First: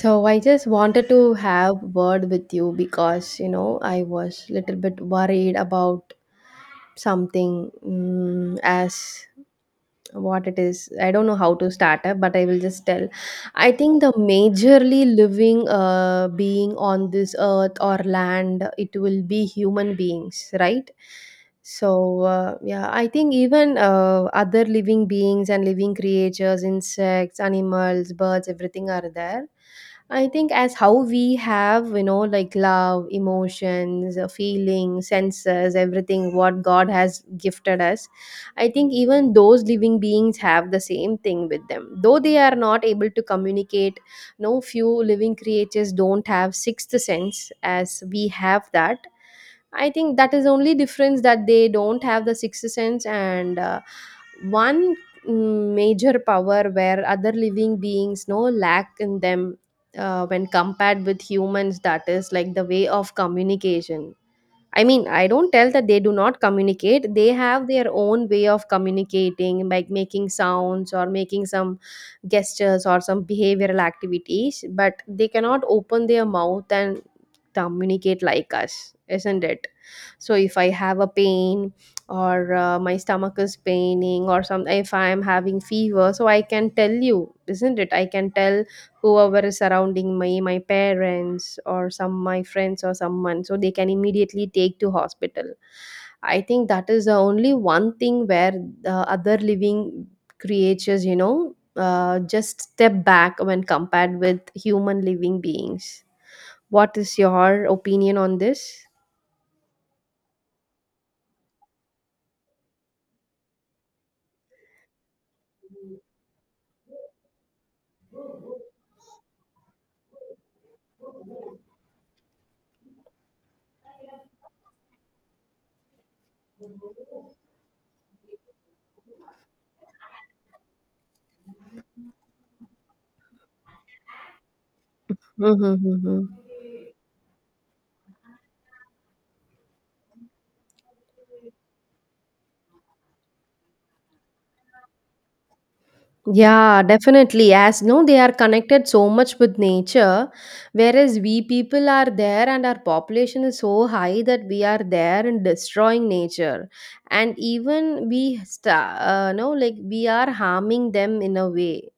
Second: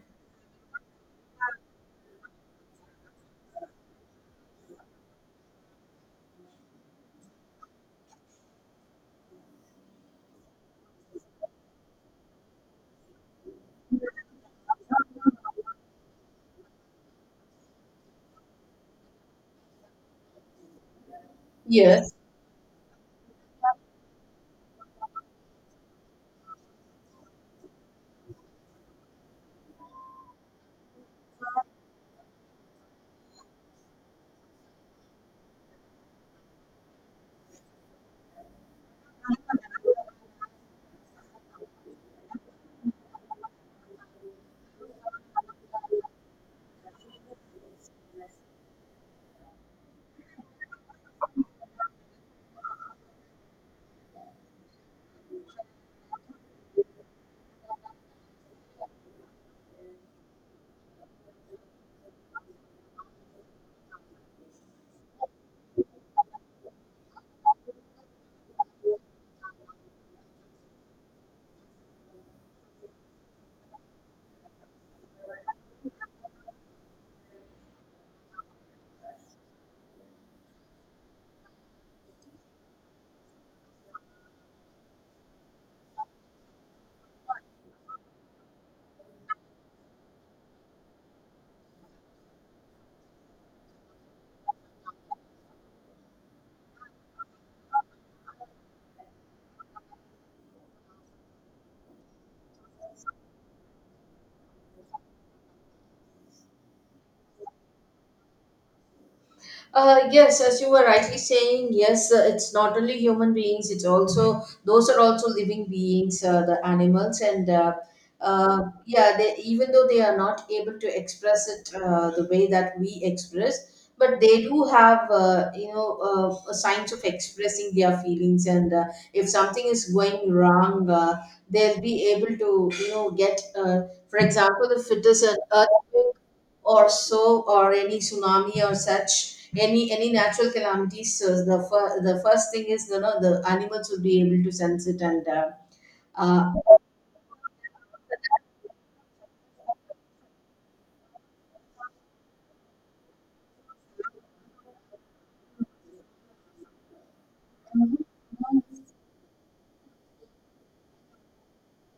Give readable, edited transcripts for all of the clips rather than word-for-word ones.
So I just wanted to have word with you because you know I was little bit worried about something as what it is. I don't know how to start up, but I will just tell. I think the majorly living being on this earth or land, it will be human beings, right? So Yes. Yeah, I think even other living beings and living creatures, insects, animals, birds, everything are there. I think as how we have, like love, emotions, feelings, senses, everything what God has gifted us. I think even those living beings have the same thing with them. Though they are not able to communicate, no, few living creatures don't have sixth sense as we have that. I think that is only difference that they don't have the sixth sense, and one major power where other living beings no lack in them, when compared with humans, that is like the way of communication. I mean, I don't tell that they do not communicate. They have their own way of communicating, like making sounds or making some gestures or some behavioral activities, but they cannot open their mouth and communicate like us, isn't it? So, if I have a pain or my stomach is paining or some, if I am having fever, so I can tell you, isn't it? I can tell whoever is surrounding me, my parents or some, my friends or someone, so they can immediately take to hospital. I think that is the only one thing where the other living creatures, just step back when compared with human living beings. What is your opinion on this? Yes, as you were rightly saying, yes, it's not only human beings, it's also, those are also living beings, the animals. Even though they are not able to express it the way that we express, but they do have, signs of expressing their feelings. And If something is going wrong, they'll be able to, get, for example, if it is an earthquake Mm-hmm. or so, or any tsunami or such, any natural calamities. So the the first thing is, you know, the animals would be able to sense it. And uh, Yeah, definitely. As no, they are connected so much with nature, whereas we people are there and our population is so high that we are there and destroying nature, and even we sta no, like we are harming them in a way.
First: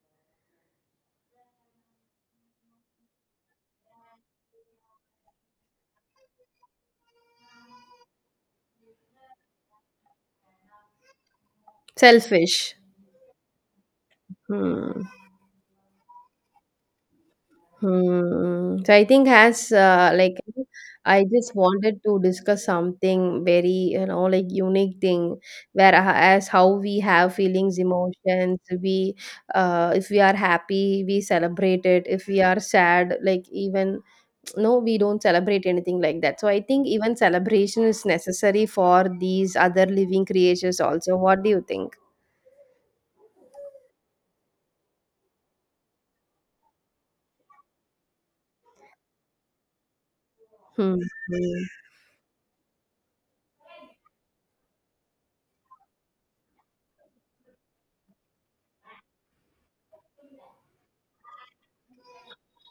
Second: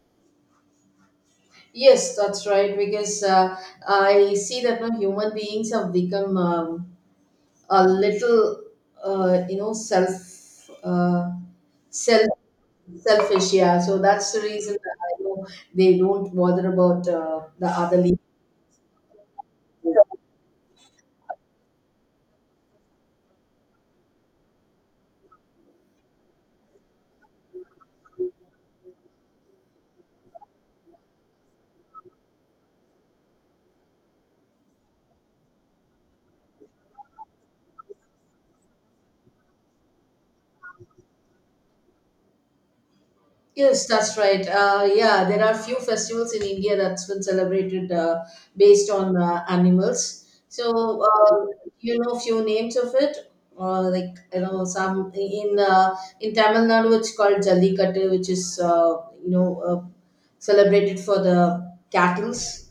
yes, that's right, because I see that now human beings have become a little uh, you know self uh, self Selfish. selfish, yeah. So that's the reason that Hmm. I know they don't bother about the other. Hmm. So I think as like I just wanted to discuss something very, like unique thing where, as how we have feelings, emotions, we, if we are happy, we celebrate it. If we are sad, like even no, we don't celebrate anything like that. So I think even celebration is necessary for these other living creatures also. What do you think? Yes, that's right. Yeah, there are few festivals in India that's been celebrated based on animals. Hmm. You know, few names of it, like you know, some in Tamil Nadu, it's called Jallikattu, which is you know uh, celebrated for the cattle's.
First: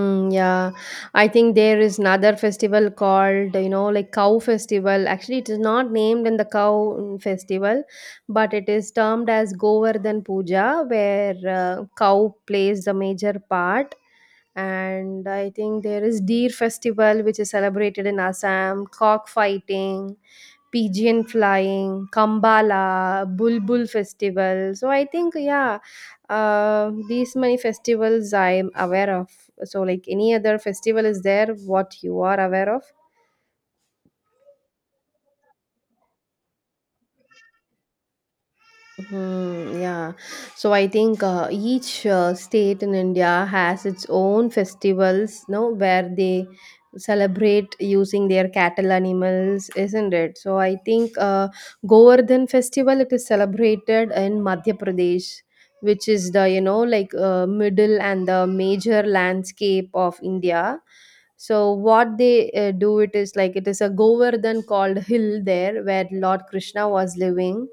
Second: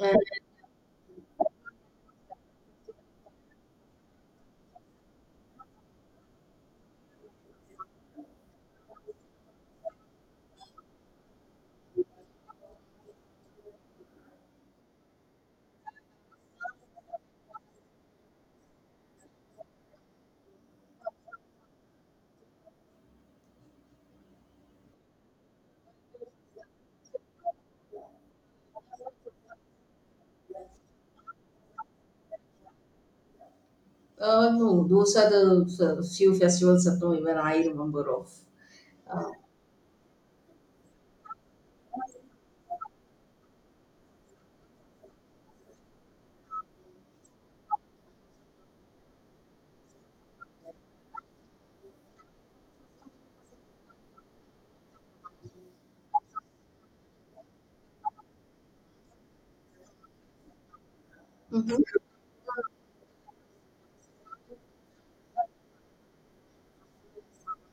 And yeah, I think there is another festival called, you know, like cow festival. Actually, it is not named in the cow festival, but it is termed as Govardhan Puja, where cow plays the major part. And I think there is deer festival, which is celebrated in Assam, cock fighting, pigeon flying, Kambala, Bulbul festival. So I think yeah, these many festivals I am aware of. So like any other festival is there what you are aware of? No, those are the few festivals that no, even I remember of. Uh, Hmm, yeah. So I think each state in India has its own festivals, no, where they celebrate using their cattle animals, isn't it? So I think Govardhan festival, it is celebrated in Madhya Pradesh, which is the, you know, like middle and the major landscape of India. So what they do, it is like it is a Govardhan called hill there where Lord Krishna was living,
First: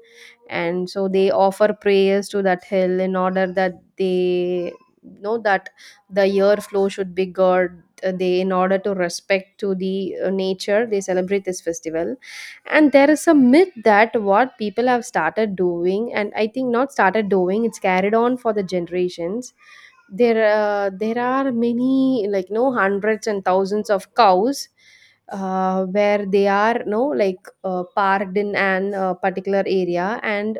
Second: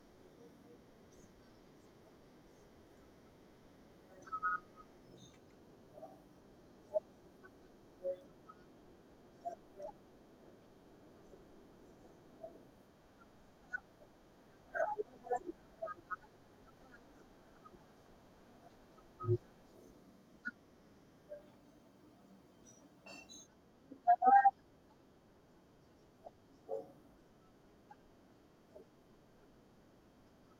and so they offer prayers to that hill in order that they know that the year flow should be good. They, in order to respect to the nature, they celebrate this festival. And there is a myth that what people have started doing, and I think not started doing, it's carried on for the generations. There are many, like no, hundreds and thousands of cows, where they are no, like parked in an particular area, and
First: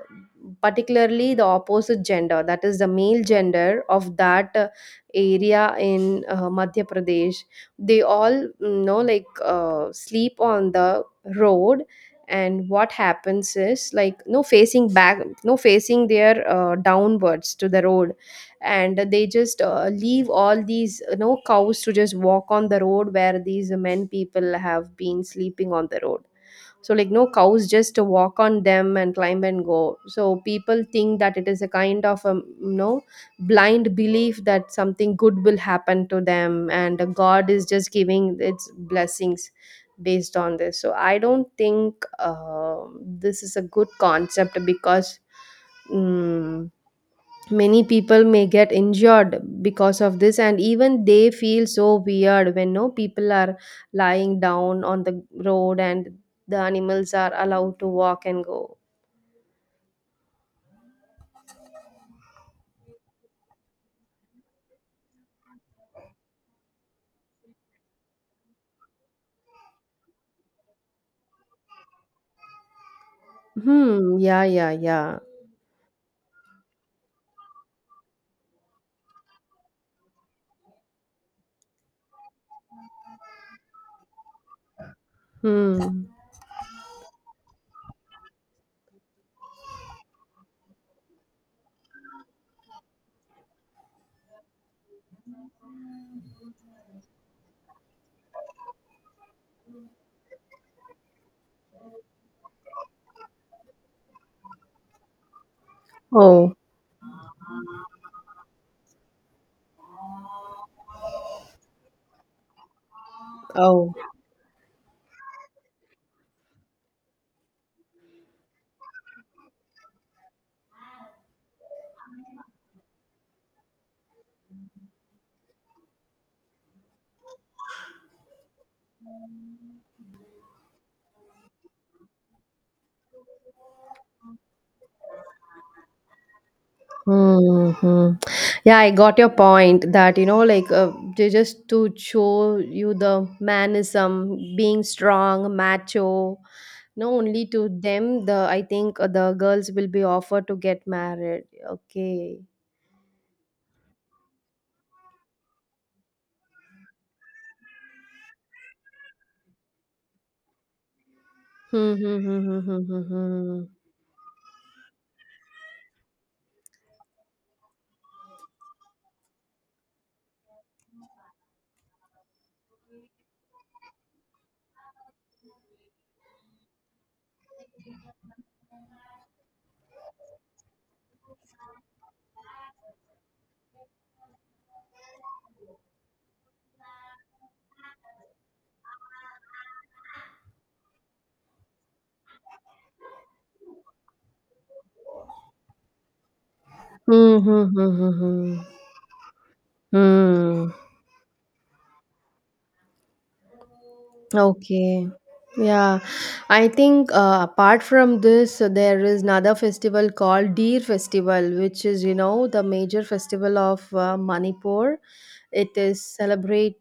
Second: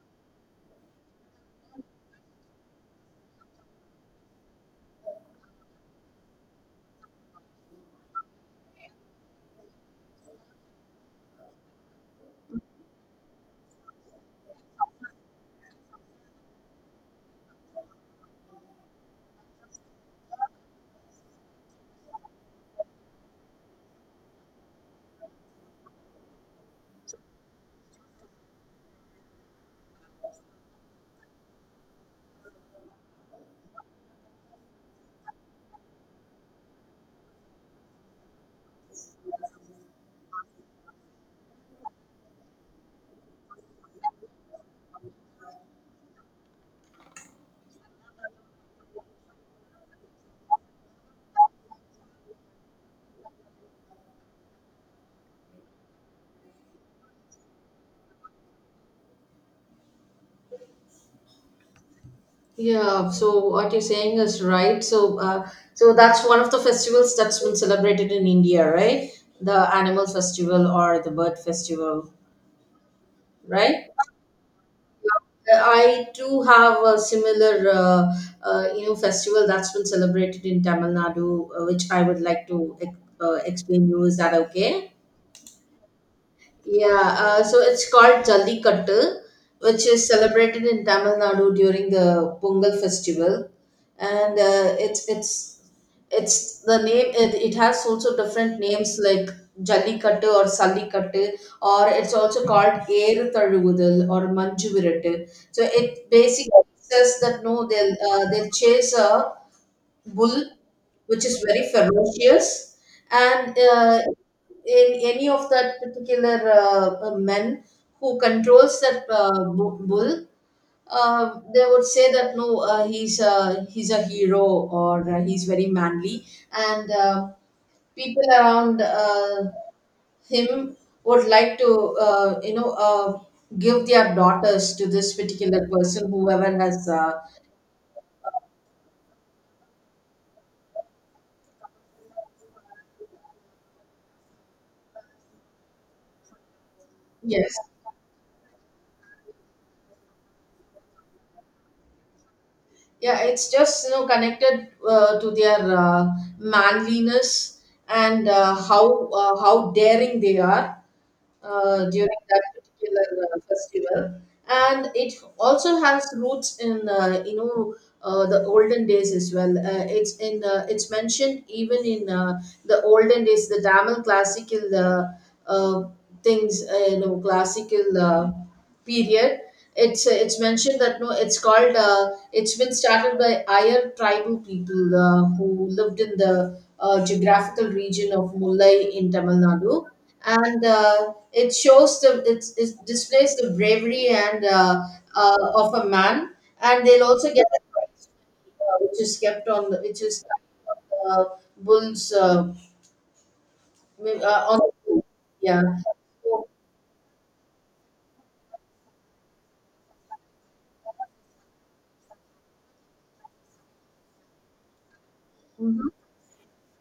particularly the opposite gender, that is the male gender of that area in Madhya Pradesh. They all, you know, like sleep on the road. And what happens is, like no, facing back, no, facing their downwards to the road. And they just leave all these, cows to just walk on the road where these men people have been sleeping on the road. So like no, cows just walk on them and climb and go. So people think that it is a kind of a, you know blind belief that something good will happen to them, and God is just giving its blessings based on this. So I don't think this is a good concept because mm many people may get injured because of this, and even they feel so weird when no, people are lying down on the road and the animals are allowed to walk and go. Yeah, so what you're saying is right. So so that's one of the festivals that's been celebrated in India, right? The animal festival or the bird festival, right? Hmm. Yeah. Yeah. Yeah. I do have a similar, festival that's been celebrated in Tamil Nadu, which I would like to explain you. Is that okay? Hmm. Yeah, so it's called Jallikattu, which is celebrated in Tamil Nadu during the Pongal festival, and it's the name. It has also different names like Jallikattu or Sallikattu, or it's also called Eru Tazhuvudal or Manju Virattu. So it Oh. basically says that no, they'll chase a bull, which is very ferocious, and Oh. In any of that particular men who controls that bull, they would say that no, he's a hero, or he's very manly, and people around him would like to give their daughters to this particular person, whoever has. Hmm. Yeah, I got your point that, you know, like they just to show you the manism, being strong, macho. No, only Yes. to them. The I think the girls will be offered to get married. Okay. Yeah, it's just, you know, connected to their manliness, and how daring they are Hmm. Hmm. during that Hmm. particular Hmm. Hmm. festival. And it also has roots in the olden days as well. It's mentioned even in the olden days, the Tamil classical uh, things, classical period. It's mentioned that no, it's called, it's been started by Ayer tribal people who lived in the geographical region of Mullai in Tamil Nadu, and it displays the bravery, and of a man. And they'll also Hmm. Hmm. get Hmm. a Hmm. Hmm. prize, Hmm. Hmm, hmm. Which is kept on the which is Hmm. uh, bulls on the, Okay. yeah. Yeah. So, I think, apart from this, there is another festival called Deer Festival, which is, you know, the major festival of Manipur. It mhm. is celebrated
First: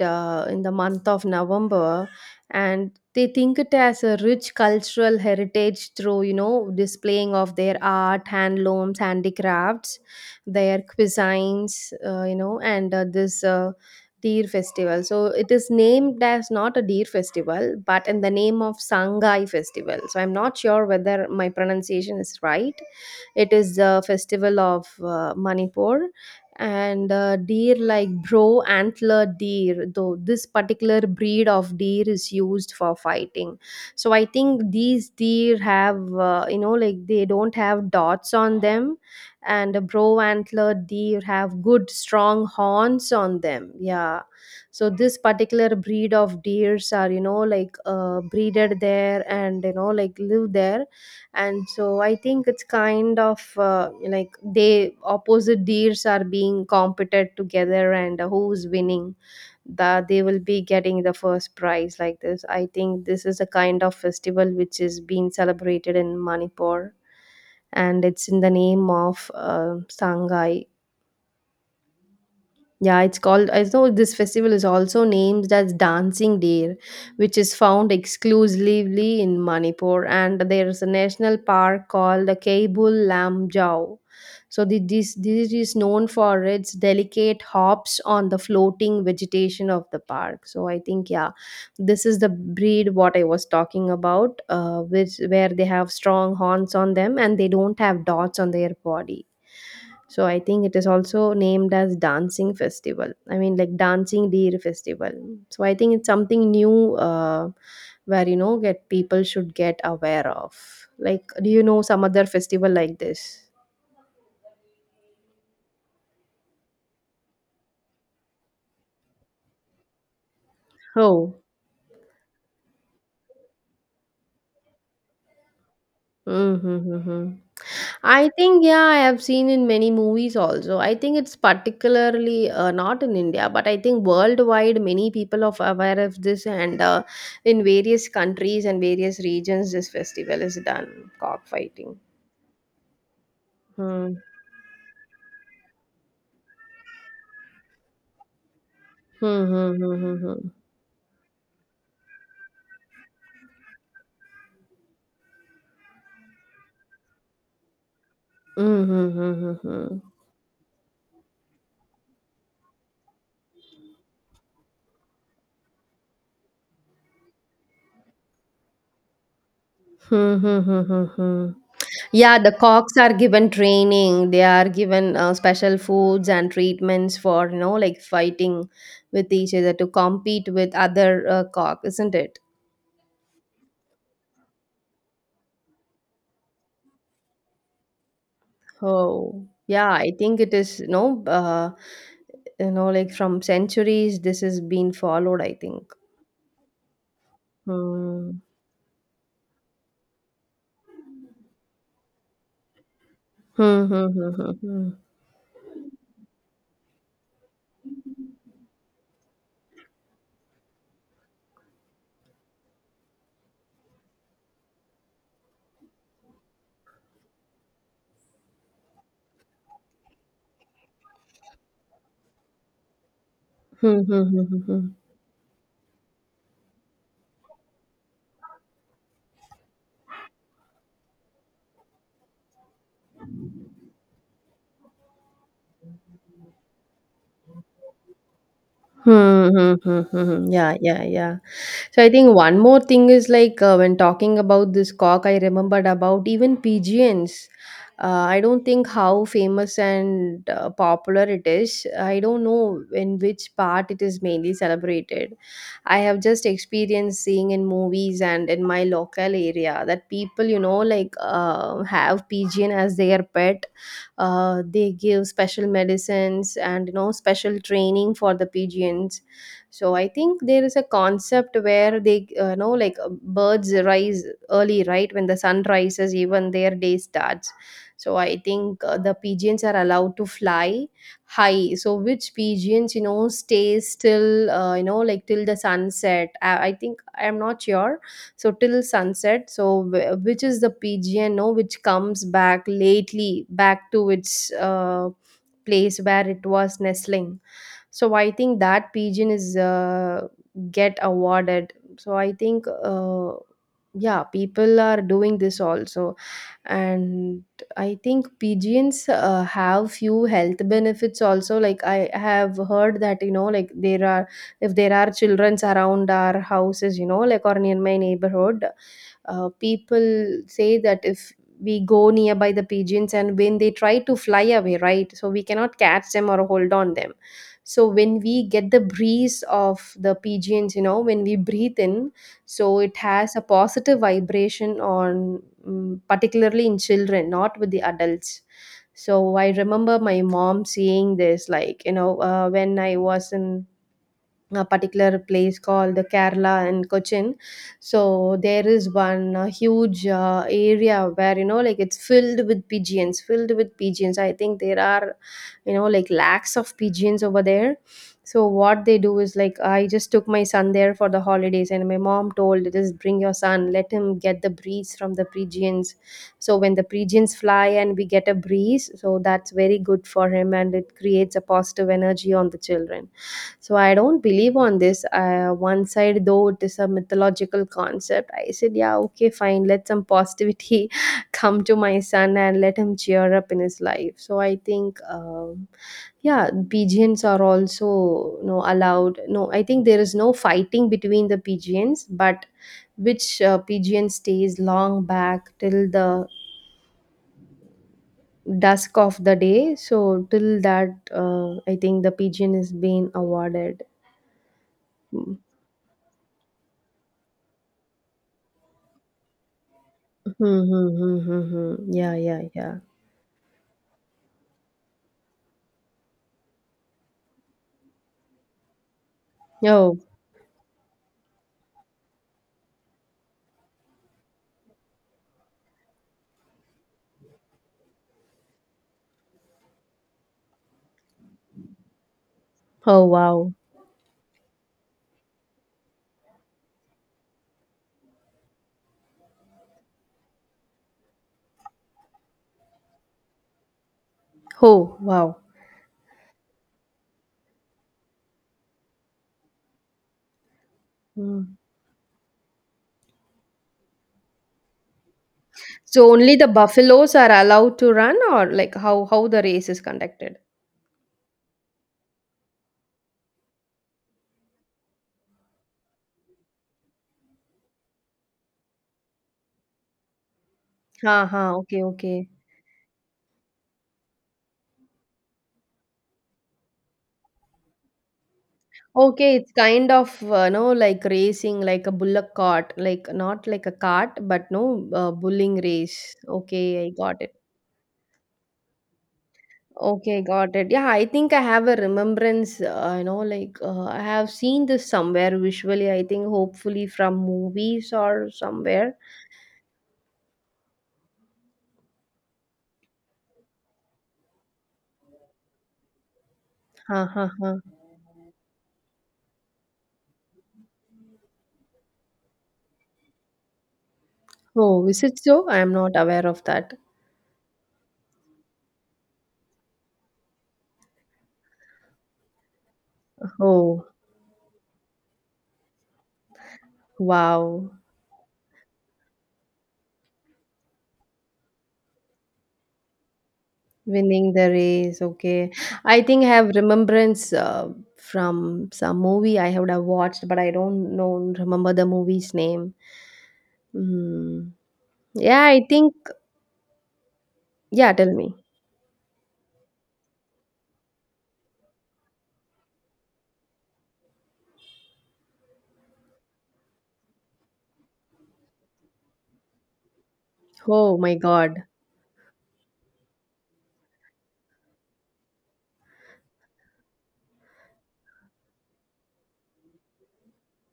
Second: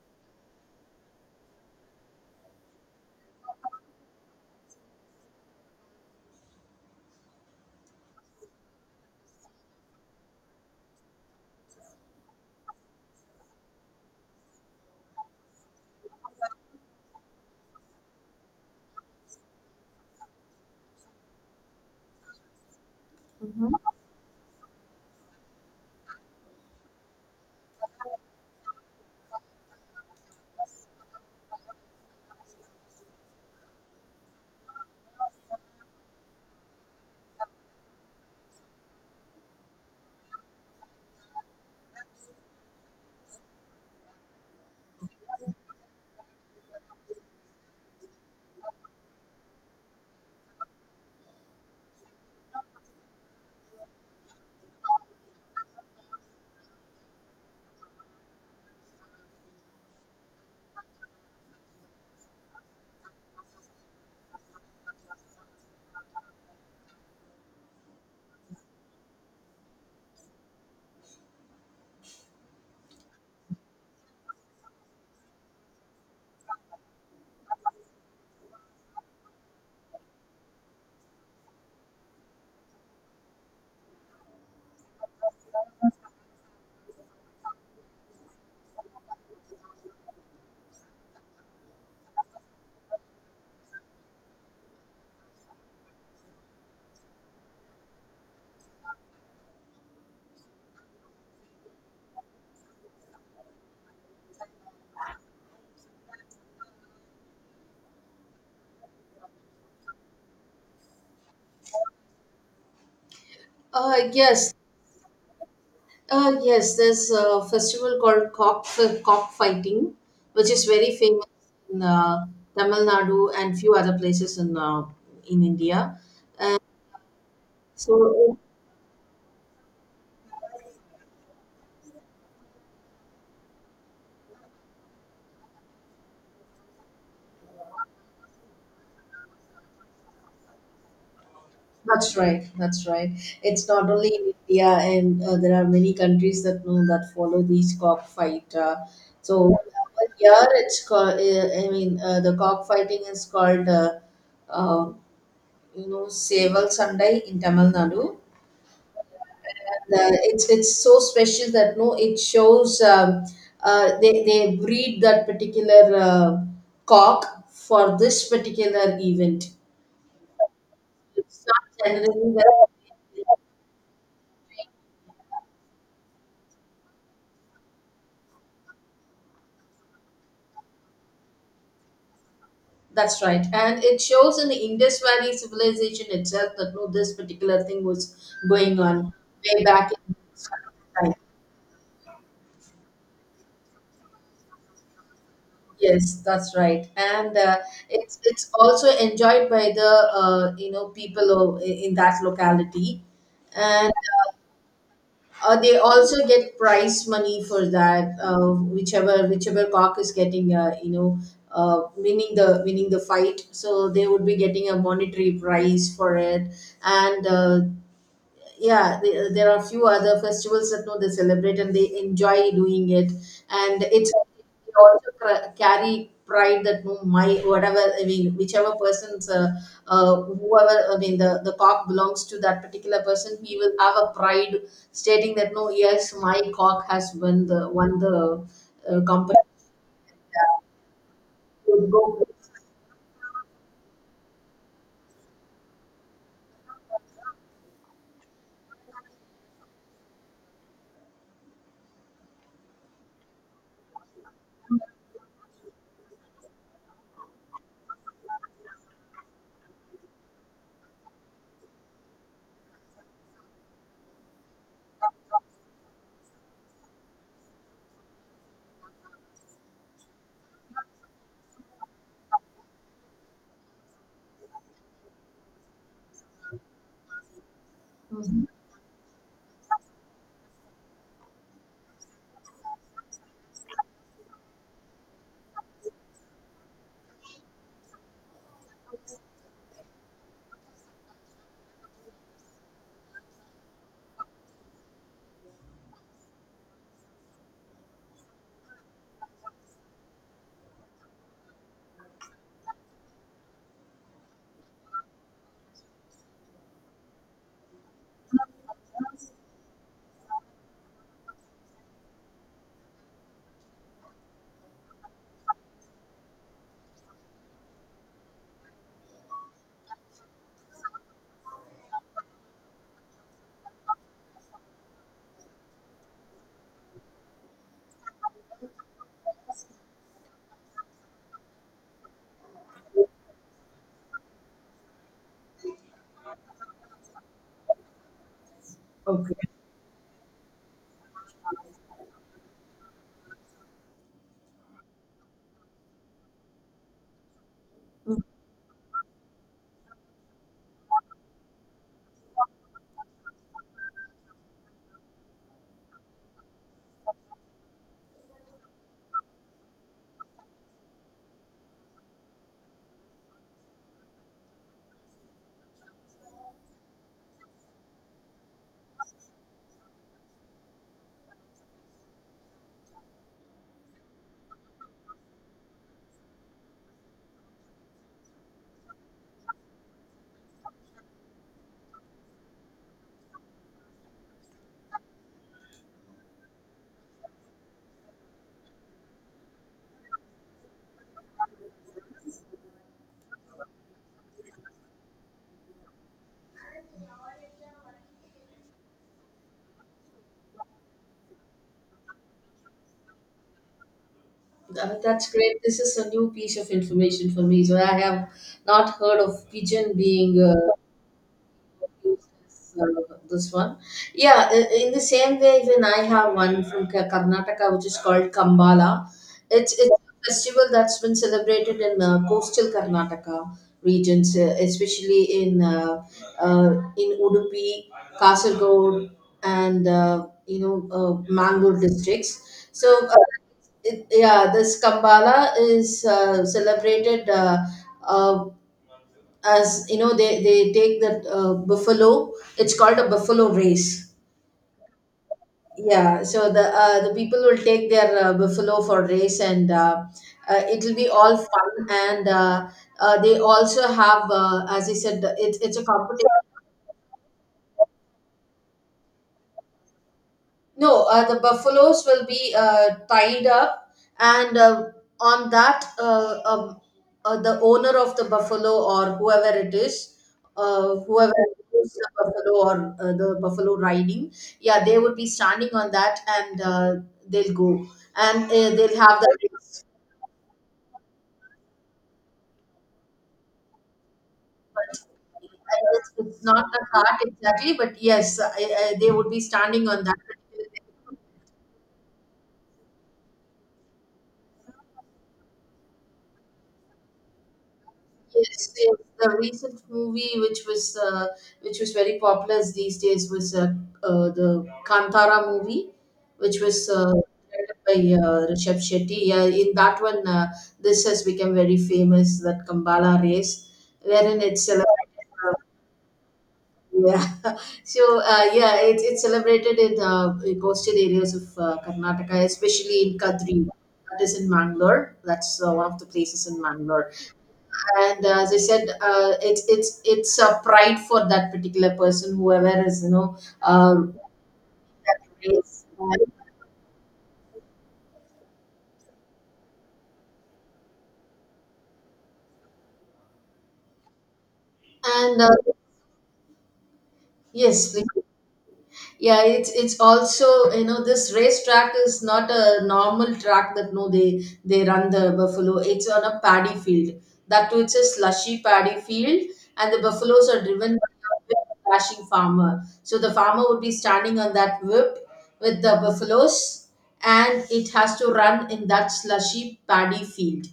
in the month of November, and they think it as a rich cultural heritage through, you know, displaying of their art, handlooms, handicrafts, their cuisines, you know, and this. Deer Festival. So it is named as not a deer festival, but in the name of Sangai Festival. So I'm not sure whether my pronunciation is right. It is Mhm. the festival of Manipur, and deer, like bro antler deer. Though this particular breed of deer is used for fighting, so I think these deer have, you know, like they don't have dots on them, and a brow antlered deer have good strong horns on them, yeah. So this particular breed of deers are, you know, like breeded there and, you know, like live there. And so I think it's kind of like they opposite deers are being competed together, and who's winning, that they will be getting the first prize. Like this, I think this is a kind of festival which is being celebrated in Manipur, and it's in the name of Sangai. Yeah, it's called, I know this festival is also named as Dancing Deer, which is found exclusively in Manipur. And there is a national park called the Kabul Lam. So, this is known for its delicate hops on the floating vegetation of the park. So, I think, yeah, this is the breed what I was talking about, which, where they have strong horns on them and they don't have dots on their body. So I think it is also named as dancing festival. I mean, like dancing deer festival. So I think it's something new, where, you know, get people should get aware of. Like, do you know some other festival like this? Uh, yes, yes, there's a festival called cock fighting, which is very famous Oh. in Tamil Nadu and few other places in India. Mm-hmm. I So think yeah, I have seen in many movies also. I think it's particularly not in India, but I think worldwide many people are aware of this, and in various countries and various regions, this festival is done, cockfighting. that's right, that's right. It's not only Hmm. in India, and there are many countries that know that follow these cockfight. Hmm, So hmm, hmm, hmm, here hmm. it's called. I mean, the cock fighting is called. Uh, you know, Seval Sunday in Tamil Nadu. Hmm, hmm, hmm, hmm, hmm. The, it's so special that no it shows they breed that particular cock for this particular event. Hmm, hmm, hmm, hmm, It's hmm. not generally Yeah, the cocks are given training. They are given special foods and treatments for, you know, like fighting with each other to compete with other cock, isn't it? that's right. And it shows in the Indus Valley civilization itself that no, this particular thing was going on Oh, way back yeah, I in. think it is, Right. You know, like from centuries, this has been followed, I think. Yes, that's right, and uh, it's Hmm. it's also enjoyed by the people in that locality, Hmm, and. hmm, hmm, hmm, hmm. They also get prize money for that. Whichever whichever cock is getting, winning the fight, so they would be getting a monetary prize for it. And yeah, there are a few other festivals that know they celebrate and they enjoy doing it. And Hmm, it's hmm, hmm, hmm, they hmm. also carry pride that no, my whatever, I mean, whichever person's whoever I mean the cock belongs to that particular person, he will have a pride stating that no, yes, my cock has won the competition. Hmm, hmm, hmm, hmm, hmm. Yeah, yeah, yeah. So I think one more thing is like when talking about this cock, I remembered about even pigeons. I don't think how famous and popular it is. I don't know in which part it is mainly celebrated. I have just experienced seeing in movies and in my local area that people, have pigeon as their pet, they give special medicines and special training for the pigeons. So I think there is a concept where they know, birds rise early, right? When the sun rises, even their day starts. So I Mhm. think the pigeons are allowed to fly high, so which pigeons stays till till the sunset. I think I'm not sure. So till sunset, so which is the pgno which comes back lately back to its place where it was nestling. So I think that pigeon is get awarded. So I think, uh, yeah, people are doing this also. And I think pigeons have few health benefits also. Like I have heard that there are, if there are childrens around our houses, or near my neighborhood, people say that if we go nearby the pigeons and when they try to fly away, right, so we cannot catch them or hold on them. So when we get the breeze of the pigeons, when we breathe in, so it has a positive vibration on, particularly in children, not with the adults. So I Okay. remember my mom saying this, when I was in a particular place called the Kerala and Cochin. So there is one huge area where it's filled with pigeons, filled with pigeons. I think there are, lakhs of pigeons over there. So what they do is, like, I just took my son there for the holidays and my mom told, just bring your son, let him get the breeze from the pigeons. So when the pigeons fly and we get a breeze, so that's very good for him and it creates a positive energy on the children. So I don't believe on this, one side, though it is a mythological concept. I said, yeah, okay, fine. Let some positivity come to my son and let him cheer up in his life. So I think, yeah, pigeons are also no allowed. No, I think there is no fighting between the pigeons, but which pigeon stays long back till the dusk of the day. So till that, I think the pigeon is being awarded. That- that's Hmm. great. This is a new piece of information for me. So I have not heard of pigeon being Hmm, hmm, hmm, hmm, hmm. Yeah, yeah, yeah. uh, this one. Yeah, in the same way, even I have one from Karnataka, which is called Kambala. It's Oh, a festival that's been celebrated in coastal Karnataka regions, especially uh, in Udupi, Kasargod, and you know uh, Mangalore districts. So. oh, Uh, wow. This Kambala is celebrated uh, as you know, they take that buffalo. It's called a buffalo race. Oh, wow. Yeah, so the people will take their buffalo for race, and it'll be all Hmm. fun, and they also have as I said, it's a So only competition. the buffaloes are allowed to run, or like how the race is conducted? No, the buffaloes will be tied up, and on that, the owner of the buffalo or whoever it is, Ha whoever ha. Okay, owns the okay, buffalo, or the buffalo riding, yeah, they would be standing on that, and they'll go, and they'll have okay. the It's race. kind of no like racing, like a bullock cart, like not like a cart, but no But bulling race. It's not the Okay, I cart got it. exactly, but yes, I, they would be standing on that. Okay, got it. Yeah, I think I have a remembrance. I have seen this somewhere visually. I think hopefully from movies or Yes, yes. somewhere. The recent movie which was very popular these days was the Kantara movie, which was Ha ha ha. directed by Rishabh Shetty. Yeah, in that one, this has become very famous. That Kambala race, wherein it's Oh, is it celebrated. so? I am not aware of that. Yeah, so yeah, it's celebrated in coastal areas of Karnataka, especially in Kadri. Oh, That is in Mangalore. That's one of the places in Mangalore. wow. And as I said, it's a pride for that particular person whoever is, you know, uh, Winning the race. that Okay. race. I think I have remembrance from some movie I would have watched, but I don't know remember the movie's name. Mm. And Yeah, I think. yes, Yeah, please. tell me. Yeah, it's also, you know, this race track is not a normal track that no, they run the buffalo. It's on a paddy field, that too it's a slushy paddy field. And the buffaloes are driven Oh by my a God. whip dashing farmer, so the farmer would be standing on that whip with the buffaloes, and it has to run in that slushy paddy field.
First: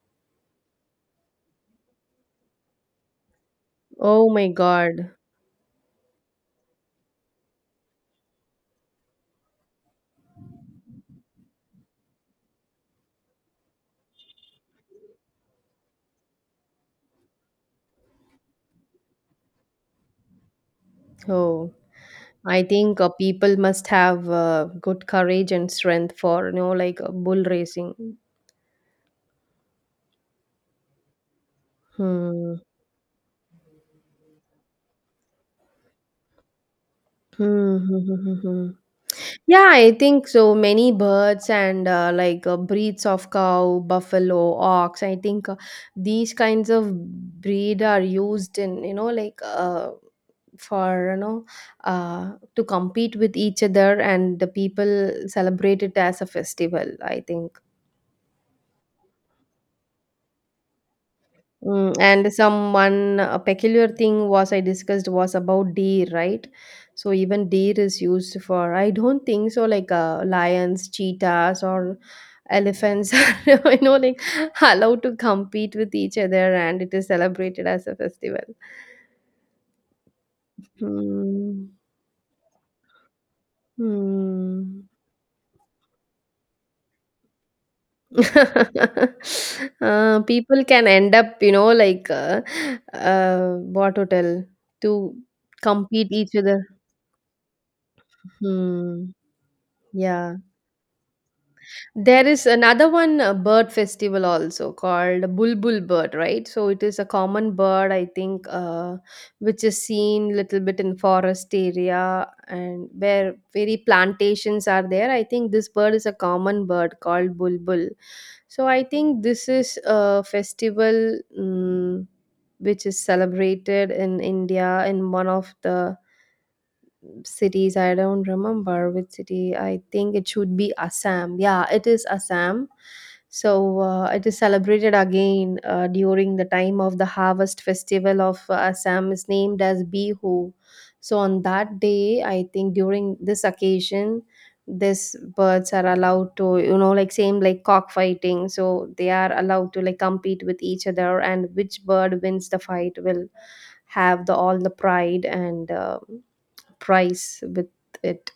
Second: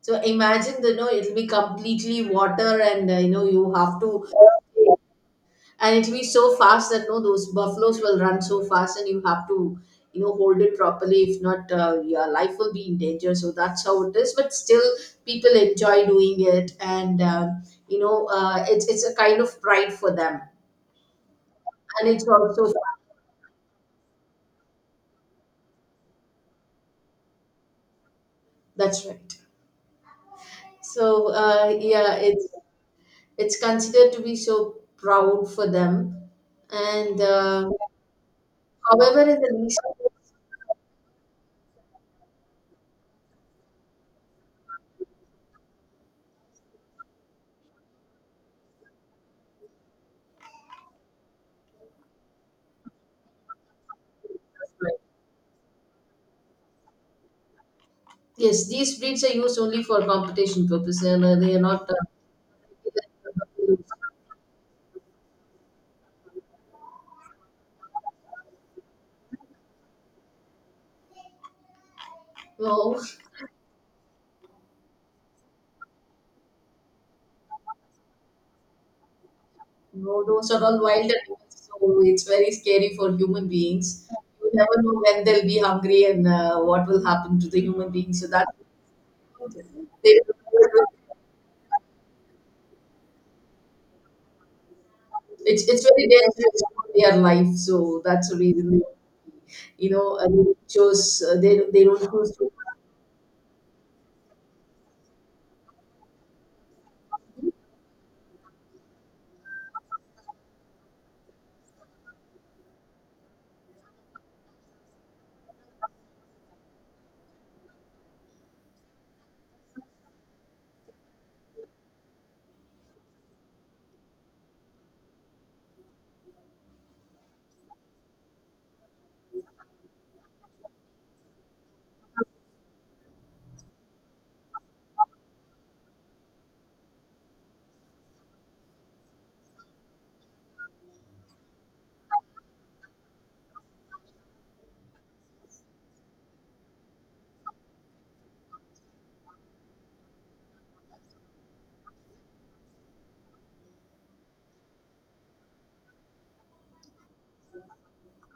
So imagine, the, you know, it'll be completely water, and you know, you have to. Oh my God. And it'll be so fast that no, those buffaloes will run so fast, and you have to, you know, hold it properly. If not, your life will be in danger. So that's how it is, but still people enjoy doing it, and you know, it's a kind of pride for them. Oh, And it's I also, think people must have good courage and strength for, bull racing. that's right. So yeah, Hmm. it's considered to be so proud for them. And Hmm, hmm, hmm, hmm, hmm. however in the Yeah, least. I think so. Many birds and breeds of cow, buffalo, ox. I think these kinds of breed are used in for to compete with each other, and the people celebrate it as a festival. I think. Yes, these breeds are used only for competition purposes, and they are not Mm, and some one peculiar thing was I discussed was about deer, right? So even deer is used for, I don't think so, like lions, cheetahs, or no, elephants are, you know like allowed to compete with each other, and it is celebrated as a festival. no, those are all wild animals, Hmm. so it's very scary for human beings. You never Hmm. know when they'll be hungry, and what will happen to the human beings. So that they, people can end up, what to tell to it's very compete each dangerous other. for their life. So that's the reason they, Hmm. you know, Yeah. they chose they don't There choose is to. another one bird festival also called Bulbul bird, right? So it is a common bird, I think, which is seen little bit in forest area and where very plantations are there. I think this bird is a common bird called Bulbul. So I think this is a festival, which is celebrated in India in one of the cities. I don't remember which city. I think it should be Assam. Yeah, it is Assam. So it is celebrated again during the time of the harvest festival of Assam, is named as Bihu. So on that day, I think during this occasion, these birds are allowed to, same like cockfighting, so they are allowed to like compete with each other, and which bird wins the fight will have the all the pride and price with it.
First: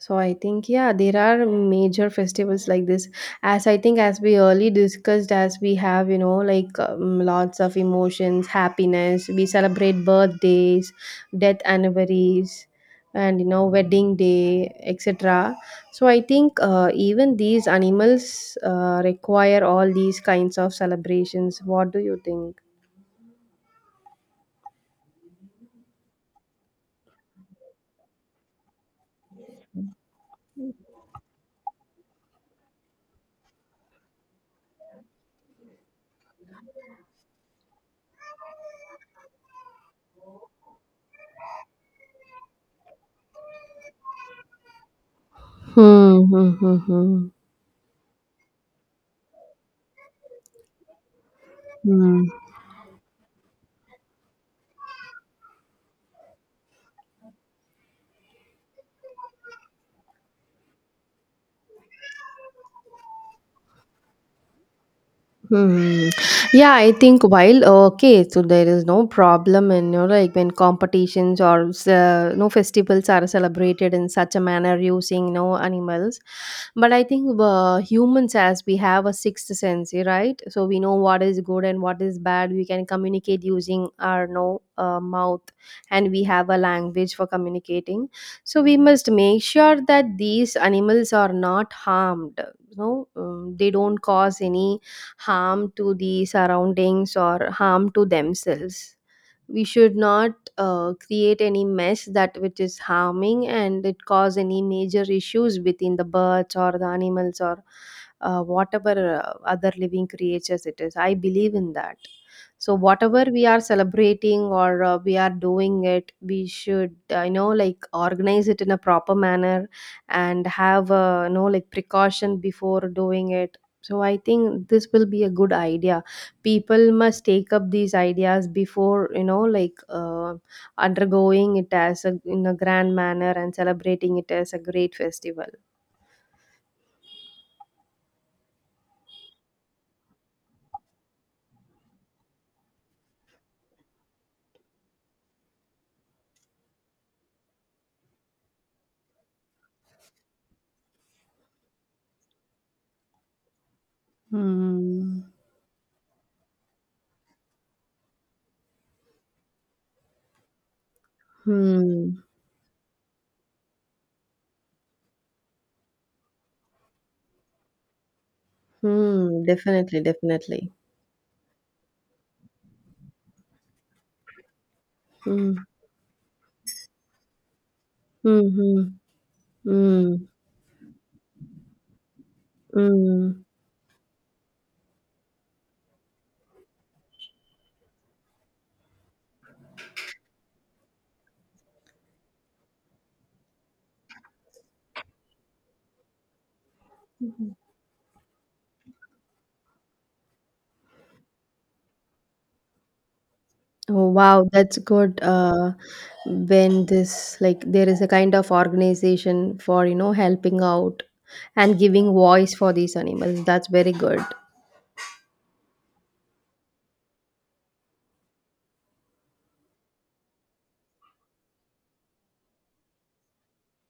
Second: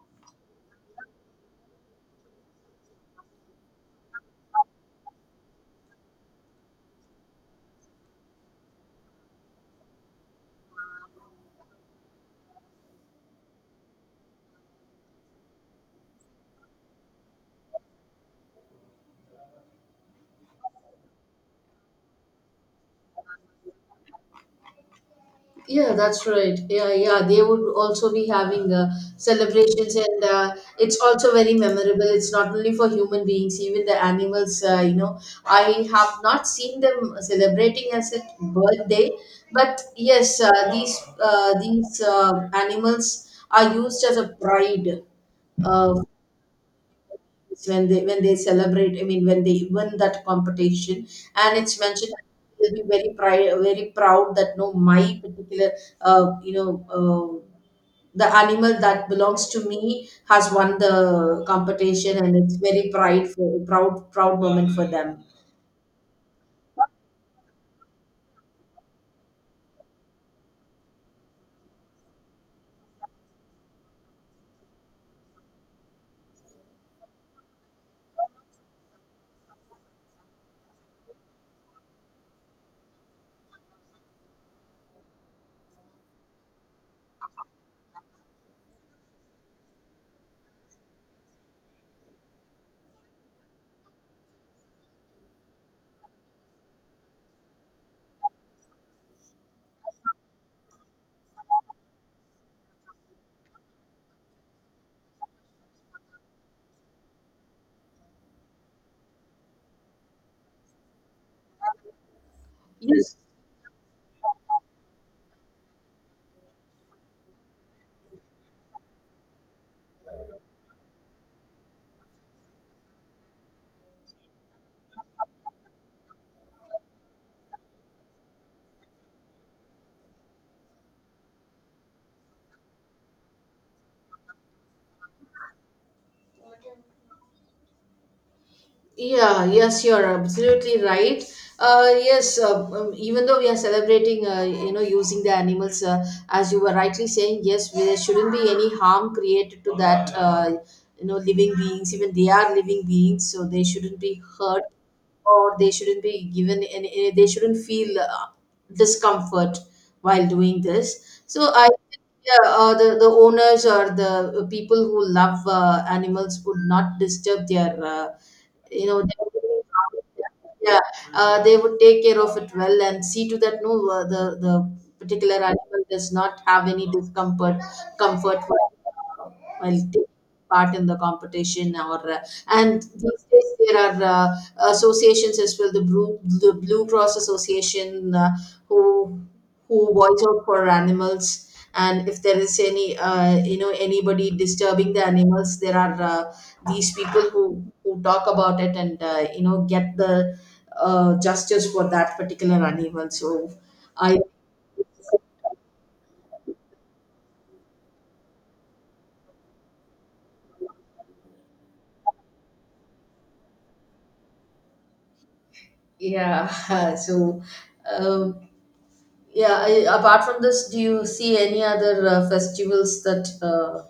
So I think, yeah, there are major festivals like this. As I think, as we early discussed, as we have lots of emotions, happiness. We celebrate birthdays, death anniversaries, and wedding day, etc. So I think even these animals require all these kinds of celebrations. What do you think? Yeah, that's right. Yeah, yeah, they would also be having celebrations, and it's also very memorable. It's not only for human beings, even the animals. You know, I have not seen them celebrating as a birthday, but yes, these animals are used as a pride. uh, Hmm. Hmm. Hmm. Hmm. it's when they celebrate, I mean, when they win that competition. And it's mentioned Hmm. that they'll be very very proud that no, my particular uh, you know uh, the animal that belongs to me has won the competition, and it's very prideful proud, proud moment for them. Hmm. Yeah, I think while okay, so there is no problem in when competitions or no festivals are celebrated in such a manner using no animals, but I think humans, as we have a sixth sense, eh, right? So we know what is good and what is bad. We can communicate using our no mouth, and we have a language for communicating. So we must make sure that these animals are not harmed. No, they don't cause any harm to the surroundings or harm to themselves. We should not create any mess that which is harming, and it cause any major issues within the birds or the animals or whatever other living creatures it is. I believe in that. So Yes. whatever we are celebrating or we are doing it, we should organize it in a proper manner and have precaution before doing it. So I think this will be a good idea. People must take up these ideas before undergoing it as a, in a grand manner and celebrating it as a great festival. Yeah, yes, you're absolutely right. Yes, Even though we are celebrating, using the animals, as you were rightly saying, yes, there shouldn't be any harm created to that, living beings. Even they are living beings, so they shouldn't be hurt, Hmm. or they shouldn't be given any, they shouldn't feel discomfort while doing this. So I, Hmm. yeah, the owners or the people who love animals would not disturb their. You know they were Hmm. giving Definitely, definitely. yeah they would take care of it well and see to that no the particular Mm. animal does not have any discomfort comfort Hmm. Mm-hmm. While taking Mm, part in the competition or and these mm. days there are associations as well, the blue cross association, who who watch out for animals, and if there is any you know anybody disturbing the animals, there are these people who talk about it and you know get the justice for that particular animal. so Oh, i wow, that's good. When this, like, there is a kind of organization for, helping out and giving voice for these animals. That's very good. yeah. Um, yeah, I, apart from this, do you see any other festivals that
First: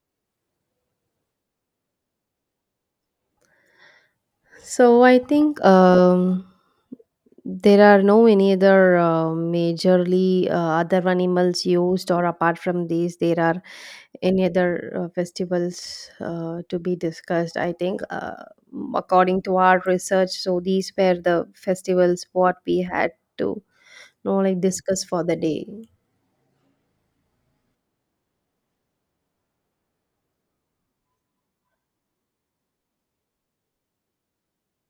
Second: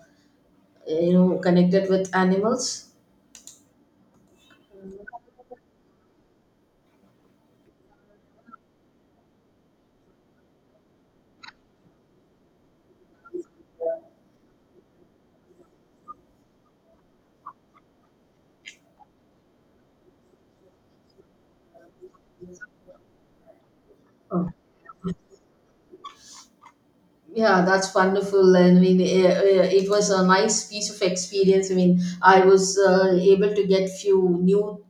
you know connected with animals? So I think, there are no any other majorly other animals used, or apart from these, there are any other festivals to be discussed. I think according to our research, so these were the festivals what we had to know Oh. like discuss for the day. Yeah, that's wonderful. I mean, it was a nice piece of experience. I mean, I was able to get few new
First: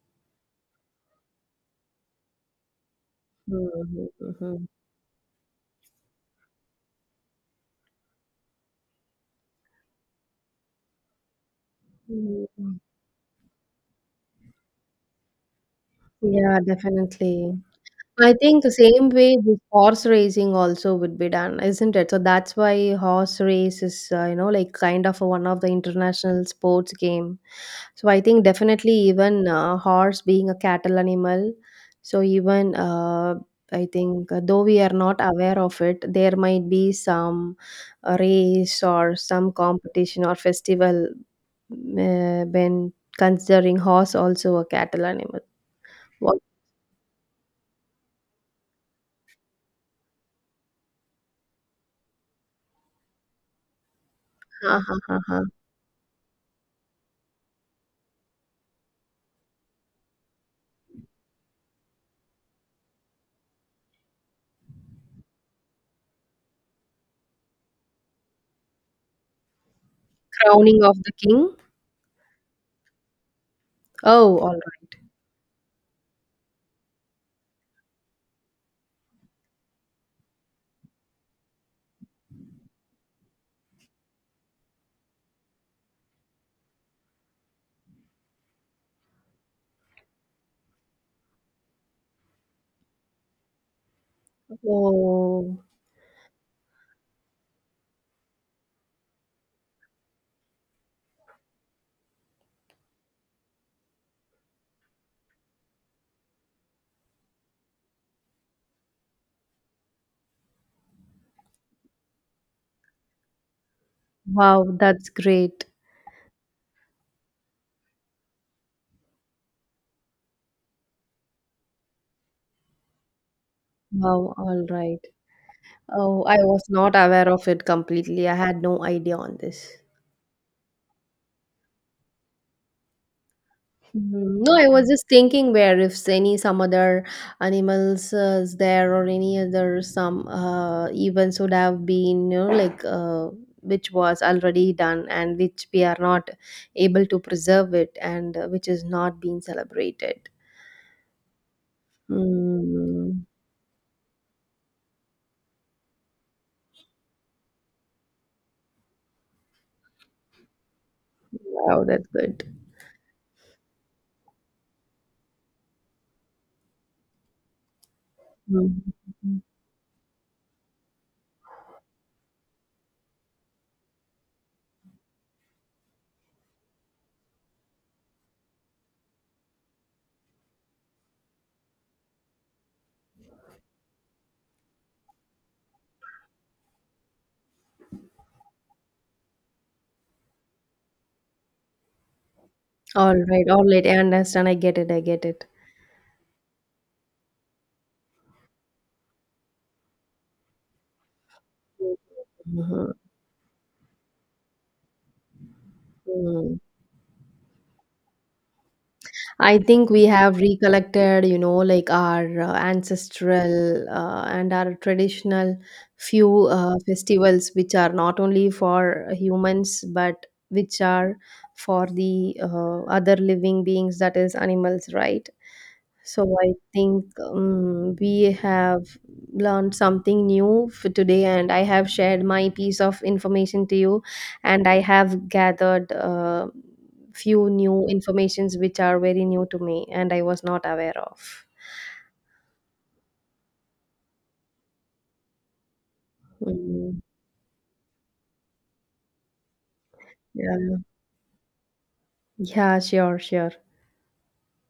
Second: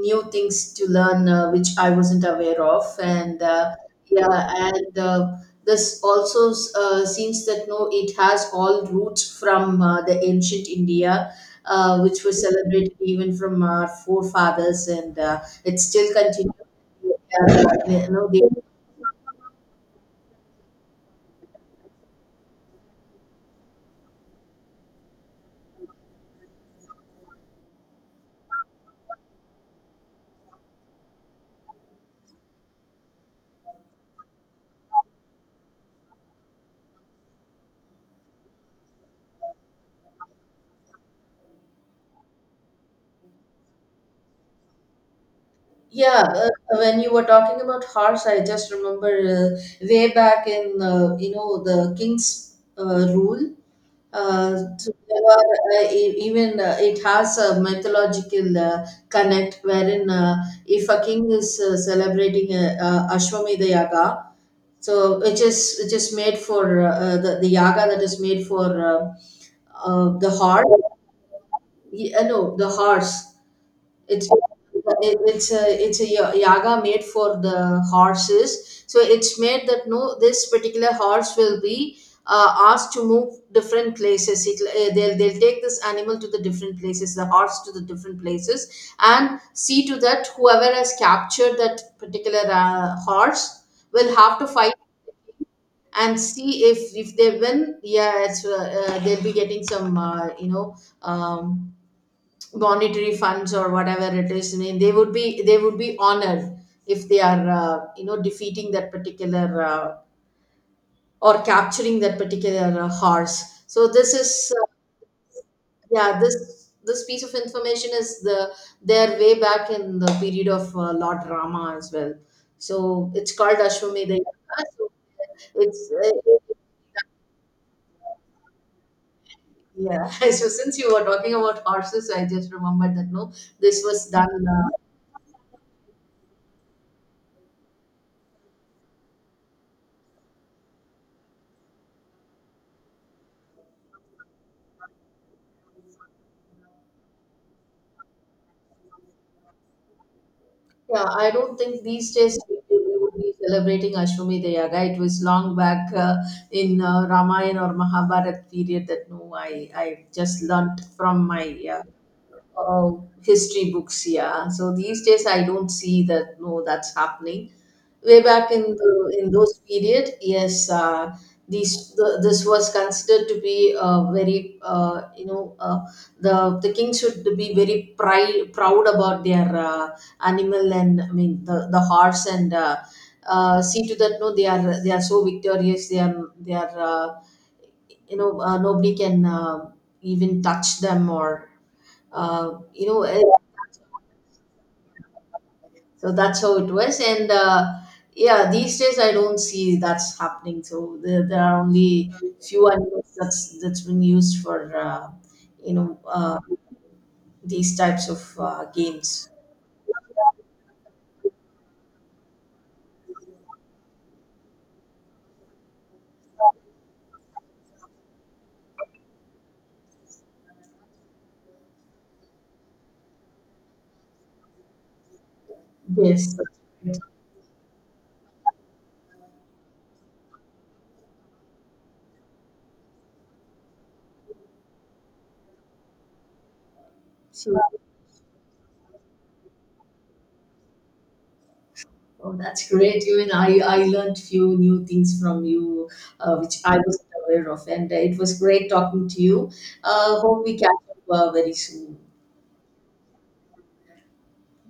new things to learn which I wasn't aware of, and Mhm, yeah, mhm. and this also seems that no, it has all roots from the ancient India, which was Mm. celebrated even from our forefathers, and it still Yeah, continues, definitely. yeah, you know, I they. think the same way this horse racing also would be done, isn't it? So that's why horse race is, kind of a, one of the international sports game. So I think definitely even horse being a cattle animal. So even I think though we are not aware of it, there might be some race or some competition or festival when considering horse also a cattle animal. Yeah, What? When you were talking about horse, I just remember way back in you know, the king's rule. Ha, So ha, ha, there ha. are, even it has a mythological connect, wherein if a king is celebrating a, Ashwamedha Yaga, so which is made for the Yaga, that is made for the horse. Crowning of the king. Yeah, no, the horse. It's Oh, all right. it, it's a it's a ya- yaga made for the horses. So it's made that no, this particular horse will be asked to move different places. They'll take this animal to the different places, the horse to the different places, and see to that whoever has captured that particular horse will have to fight, Oh, and see if they win. Yeah, it's, they'll be getting some you know. Um, Monetary funds, or whatever it is, I they would be honored if they are you know defeating that particular or capturing that particular horse. So this is wow, that's great. yeah, this piece of information is the their way back in the period of Lord Rama as well, so it's called Ashwamedha Wow, Yaga. all So right. it's Oh, I was not aware of it completely. I had no idea on this. yeah. Since you were talking about horses, I just remembered that no, this was done. Mhm. No, I was just thinking where if any some other animals is there or any other some events would have been, which was already done and which we are not able to preserve it and which is not being celebrated. Yeah, I don't think these days we would Mm, be celebrating Ashwamedha Yaga. It was long back, in Ramayana or Mahabharata period, that no, I just learnt from my uh, wow, that's good. uh, history books. Yeah. So these days I don't see that. No, that's happening. Way back in the, in Mhm. those period, yes, these the, this was considered to be very you know the king should be very pride, proud about their animal, and I mean the horse and. See to that no, they are so victorious, they are you know nobody can even touch them or you know All right, all right. I understand. I get it. I get it. so that's how it was, and yeah, these days I don't see that's happening, so there are only few Mhm. animals that's been used for you know Mm. these types of games. I think we have recollected, our ancestral and our traditional few festivals, which are not only for humans but which are for the other living beings, that is animals, right? So Yes. I think, we have learned something new for today, and I have shared my piece of information to you, and I have gathered few So, new informations which are very new to me, and I was not aware of. oh, that's great. Even I learned few new things from you, which I Mm, wasn't aware of, and it was great talking to you. Hope we yeah. catch up very soon. Yeah. Sure. Sure.